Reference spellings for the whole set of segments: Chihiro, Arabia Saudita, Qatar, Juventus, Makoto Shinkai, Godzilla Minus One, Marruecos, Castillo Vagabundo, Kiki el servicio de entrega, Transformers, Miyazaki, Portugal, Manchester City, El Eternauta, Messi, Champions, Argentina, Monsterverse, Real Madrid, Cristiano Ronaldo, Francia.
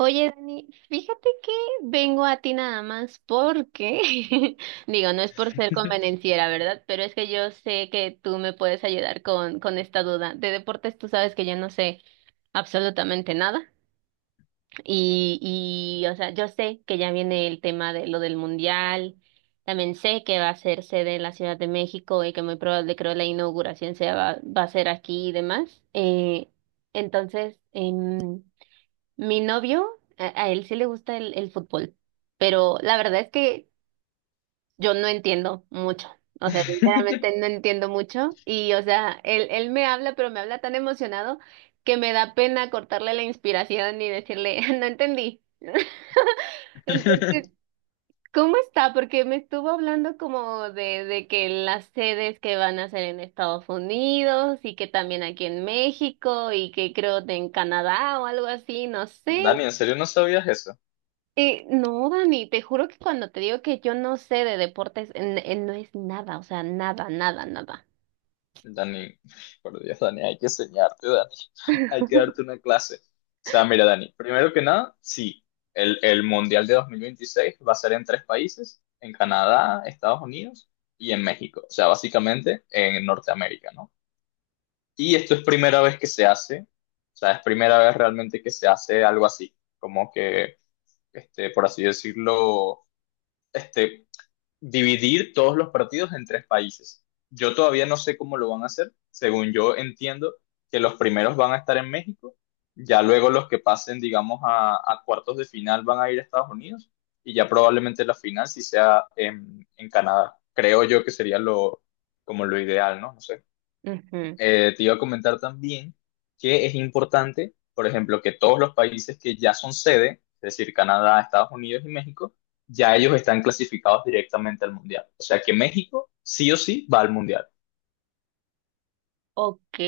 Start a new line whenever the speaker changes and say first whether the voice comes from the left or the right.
right: Oye, Dani, fíjate que vengo a ti nada más porque, digo, no es por ser convenenciera, ¿verdad? Pero es que yo sé que tú me puedes ayudar con esta duda. De deportes tú sabes que yo no sé absolutamente nada y, y o sea, yo sé que ya viene el tema de lo del mundial, también sé que va a ser sede en la Ciudad de México y que muy probable creo la inauguración sea, va a ser aquí y demás. Entonces, mi novio, a él sí le gusta el fútbol, pero la verdad es que yo no entiendo mucho. O sea, sinceramente no entiendo mucho. Y, o sea, él me habla, pero me habla tan emocionado que me da pena cortarle la inspiración y decirle, no entendí. Entonces, ¿cómo está? Porque me estuvo hablando como de que las sedes que van a ser en Estados Unidos y que también aquí en México y que creo de en Canadá o algo así, no sé.
left: Dani, ¿en serio no sabías eso?
right: No, Dani, te juro que cuando te digo que yo no sé de deportes, no es nada, o sea, nada, nada, nada.
left: Dani, por Dios, Dani, hay que enseñarte, Dani. Hay que darte una clase. O sea, mira, Dani, primero que nada, sí, el Mundial de 2026 va a ser en tres países, en Canadá, Estados Unidos y en México. O sea, básicamente en Norteamérica, ¿no? Y esto es primera vez que se hace, o sea, es primera vez realmente que se hace algo así, como que, este, por así decirlo, este, dividir todos los partidos en tres países. Yo todavía no sé cómo lo van a hacer. Según yo entiendo que los primeros van a estar en México, ya luego los que pasen, digamos, a cuartos de final van a ir a Estados Unidos y ya probablemente la final sí sea en Canadá. Creo yo que sería lo, como lo ideal, ¿no? No sé,
right: Ujú.
left: te iba a comentar también que es importante, por ejemplo, que todos los países que ya son sede, es decir, Canadá, Estados Unidos y México, ya ellos están clasificados directamente al Mundial. O sea que México sí o sí va al Mundial.
right: Ok.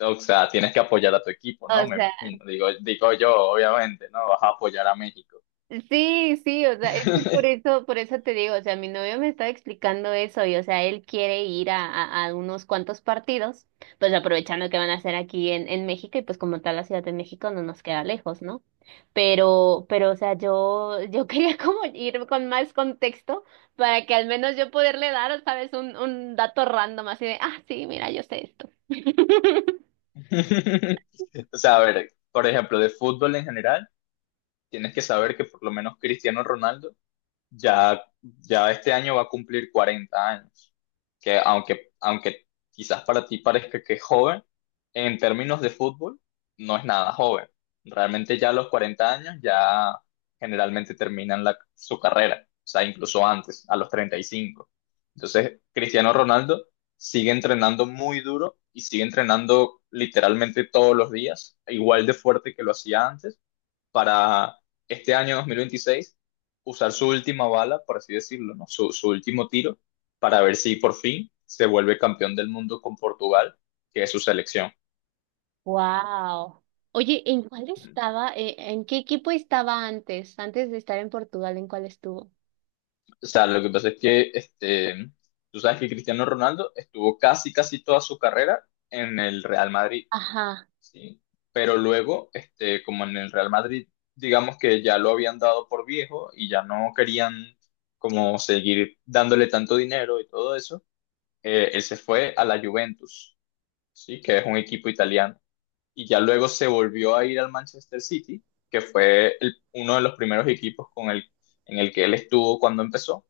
left: O sea, tienes que apoyar a tu equipo, ¿no?
right: O
left: Me
right: sea,
left: imagino. Digo, digo yo, obviamente, ¿no? Vas a apoyar a México.
right: sí, sí, o sea, es que por eso te digo, o sea, mi novio me estaba explicando eso y, o sea, él quiere ir a unos cuantos partidos, pues aprovechando que van a hacer aquí en México y pues como tal la Ciudad de México no nos queda lejos, ¿no? Pero, o sea, yo quería como ir con más contexto para que al menos yo poderle dar, ¿sabes? Un dato random así de, ah, sí, mira, yo sé esto.
left: O sea, a ver, por ejemplo, de fútbol en general, tienes que saber que por lo menos Cristiano Ronaldo ya, ya este año va a cumplir 40 años, que aunque quizás para ti parezca que es joven, en términos de fútbol no es nada joven. Realmente ya a los 40 años ya generalmente terminan su carrera, o sea, incluso antes, a los 35. Entonces, Cristiano Ronaldo sigue entrenando muy duro y sigue entrenando literalmente todos los días, igual de fuerte que lo hacía antes para este año 2026 usar su última bala, por así decirlo, ¿no? Su último tiro, para ver si por fin se vuelve campeón del mundo con Portugal, que es su selección.
right: Wow. Oye, ¿en cuál estaba? ¿En qué equipo estaba antes? Antes de estar en Portugal, ¿en cuál estuvo?
left: O sea, lo que pasa es que este, tú sabes que Cristiano Ronaldo estuvo casi, casi toda su carrera en el Real Madrid,
right: Ajá.
left: ¿sí? Pero luego, este, como en el Real Madrid, digamos que ya lo habían dado por viejo y ya no querían como seguir dándole tanto dinero y todo eso, él se fue a la Juventus, ¿sí? Que es un equipo italiano. Y ya luego se volvió a ir al Manchester City, que fue uno de los primeros equipos con en el que él estuvo cuando empezó.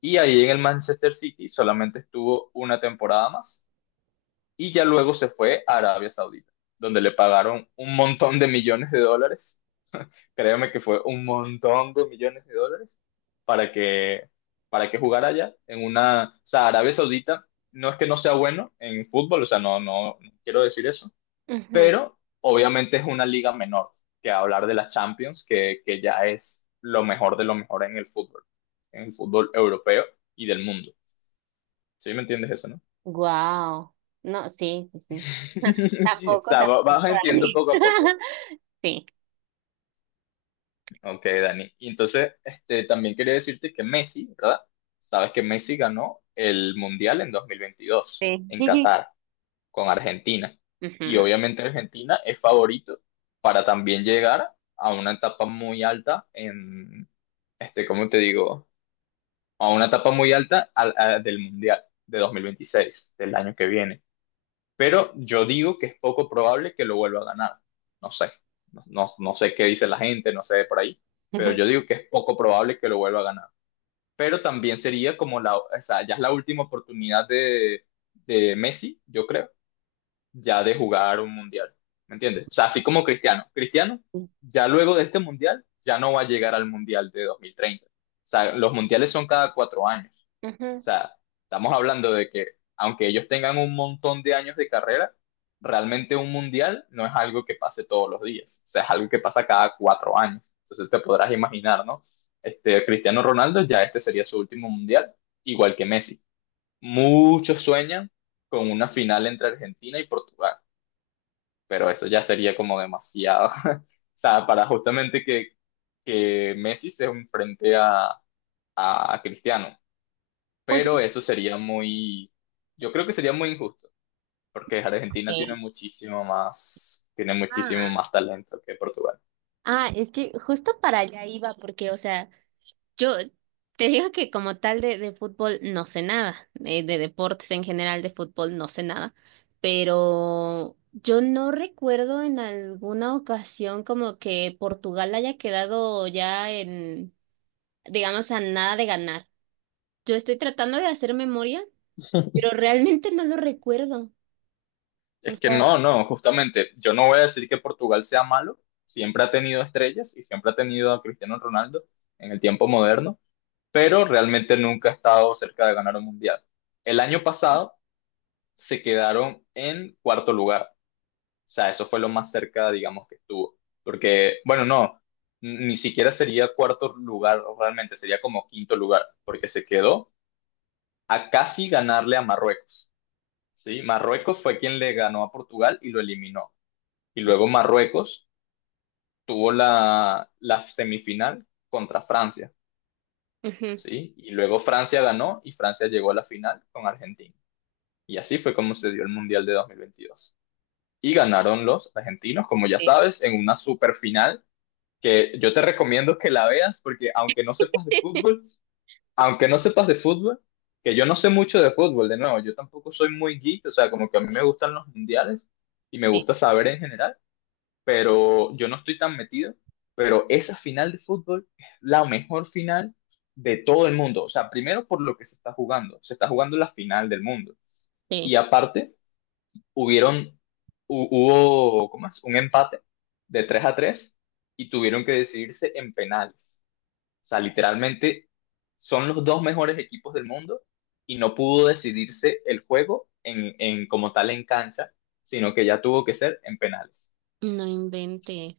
left: Y ahí en el Manchester City solamente estuvo una temporada más. Y ya luego se fue a Arabia Saudita, donde le pagaron un montón de millones de dólares, créeme que fue un montón de millones de dólares para que, para que jugara allá en una, o sea, Arabia Saudita no es que no sea bueno en fútbol, o sea, no, no, no quiero decir eso,
right: Ujú.
left: pero obviamente es una liga menor que hablar de la Champions, que ya es lo mejor de lo mejor en el fútbol europeo y del mundo. ¿Sí me entiendes eso, no?
right: Wow. No, sí, sí, sí.
left: O
right: Tampoco,
left: sea,
right: tampoco,
left: vas entiendo
right: Dani.
left: poco a poco.
right: Sí,
left: Ok, Dani. Y entonces, este, también quería decirte que Messi, ¿verdad? Sabes que Messi ganó el Mundial en 2022 en
right: sí.
left: Qatar, con Argentina. Y
right: Ujú.
left: obviamente Argentina es favorito para también llegar a una etapa muy alta en, este, ¿cómo te digo? A una etapa muy alta del Mundial de 2026 del año que viene, pero yo digo que es poco probable que lo vuelva a ganar. No sé, no, no, no sé qué dice la gente, no sé de por ahí, pero yo digo que es poco probable que lo vuelva a ganar. Pero también sería como la, o sea, ya es la última oportunidad de, Messi, yo creo, ya de jugar un mundial. ¿Me entiendes? O sea, así como Cristiano. Cristiano, ya luego de este mundial, ya no va a llegar al mundial de 2030. O sea, los mundiales son cada 4 años. O
right: Ujú.
left: sea, estamos hablando de que aunque ellos tengan un montón de años de carrera, realmente un mundial no es algo que pase todos los días, o sea, es algo que pasa cada 4 años. Entonces te podrás imaginar, ¿no? Este, Cristiano Ronaldo ya este sería su último mundial, igual que Messi. Muchos sueñan con una final entre Argentina y Portugal, pero eso ya sería como demasiado, o sea, para justamente que Messi se enfrente a Cristiano. Pero
right: Oye,
left: eso sería muy, yo creo que sería muy injusto, porque Argentina
right: ¿qué?
left: tiene muchísimo
right: Ah,
left: más talento que Portugal.
right: ah, es que justo para allá iba, porque, o sea, yo te digo que como tal de fútbol no sé nada, de, deportes en general de fútbol no sé nada, pero yo no recuerdo en alguna ocasión como que Portugal haya quedado ya en, digamos, a nada de ganar. Yo estoy tratando de hacer memoria, pero realmente no lo recuerdo. O
left: Es que
right: sea,
left: no, no, justamente, yo no voy a decir que Portugal sea malo, siempre ha tenido estrellas y siempre ha tenido a Cristiano Ronaldo en el tiempo moderno, pero realmente nunca ha estado cerca de ganar un mundial. El año pasado se quedaron en cuarto lugar, sea, eso fue lo más cerca, digamos, que estuvo. Porque, bueno, no, ni siquiera sería cuarto lugar realmente, sería como quinto lugar, porque se quedó a casi ganarle a Marruecos. ¿Sí? Marruecos fue quien le ganó a Portugal y lo eliminó. Y luego Marruecos tuvo la semifinal contra Francia,
right: ujú,
left: ¿sí? Y luego Francia ganó y Francia llegó a la final con Argentina. Y así fue como se dio el Mundial de 2022. Y ganaron los argentinos, como ya
right: sí,
left: sabes, en una superfinal que yo te recomiendo que la veas porque aunque no sepas de fútbol, aunque no sepas de fútbol, que yo no sé mucho de fútbol, de nuevo, yo tampoco soy muy geek, o sea, como que a mí me gustan los mundiales y me
right: sí,
left: gusta saber en general, pero yo no estoy tan metido, pero esa final de fútbol es la mejor final de todo el mundo, o sea, primero por lo que se está jugando la final del mundo y
right: sí,
left: aparte hubieron, hubo, ¿cómo es? Un empate de 3-3 y tuvieron que decidirse en penales. O sea, literalmente son los dos mejores equipos del mundo y no pudo decidirse el juego en, como tal en cancha, sino que ya tuvo que ser en penales.
right: no inventé.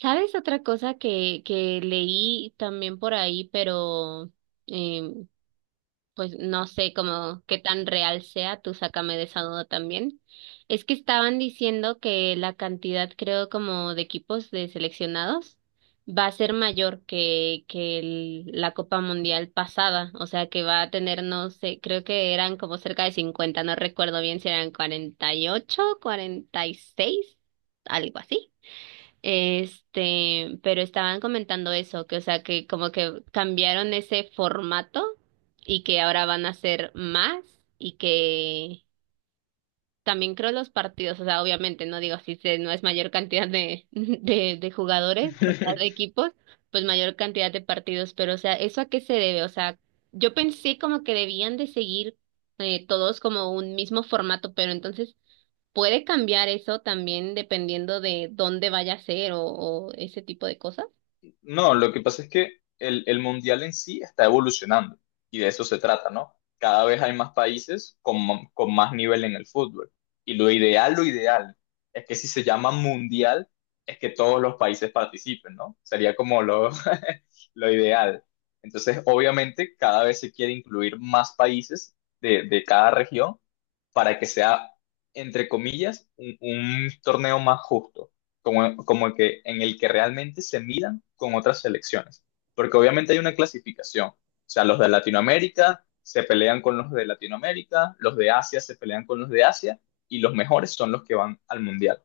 right: ¿Sabes otra cosa que leí también por ahí, pero eh, pues no sé cómo qué tan real sea, tú sácame de esa duda también? Es que estaban diciendo que la cantidad, creo, como de equipos de seleccionados va a ser mayor que el- la Copa Mundial pasada, o sea que va a tener, no sé, creo que eran como cerca de 50, no recuerdo bien si eran 48, 46, algo así. Este, pero estaban comentando eso, que o sea, que como que cambiaron ese formato y que ahora van a hacer más y que también creo los partidos, o sea, obviamente, no digo si se, no es mayor cantidad de, de jugadores, o sea, de equipos, pues mayor cantidad de partidos, pero o sea, ¿eso a qué se debe? O sea, yo pensé como que debían de seguir todos como un mismo formato, pero entonces puede cambiar eso también dependiendo de dónde vaya a ser o ese tipo de cosas.
left: No, lo que pasa es que el mundial en sí está evolucionando y de eso se trata, ¿no? Cada vez hay más países con, con más nivel en el fútbol. Y lo ideal, es que si se llama mundial, es que todos los países participen, ¿no? Sería como lo, lo ideal. Entonces, obviamente, cada vez se quiere incluir más países de, cada región para que sea, entre comillas, un torneo más justo como, como el que, en el que realmente se midan con otras selecciones, porque obviamente hay una clasificación, o sea, los de Latinoamérica se pelean con los de Latinoamérica, los de Asia se pelean con los de Asia y los mejores son los que van al Mundial.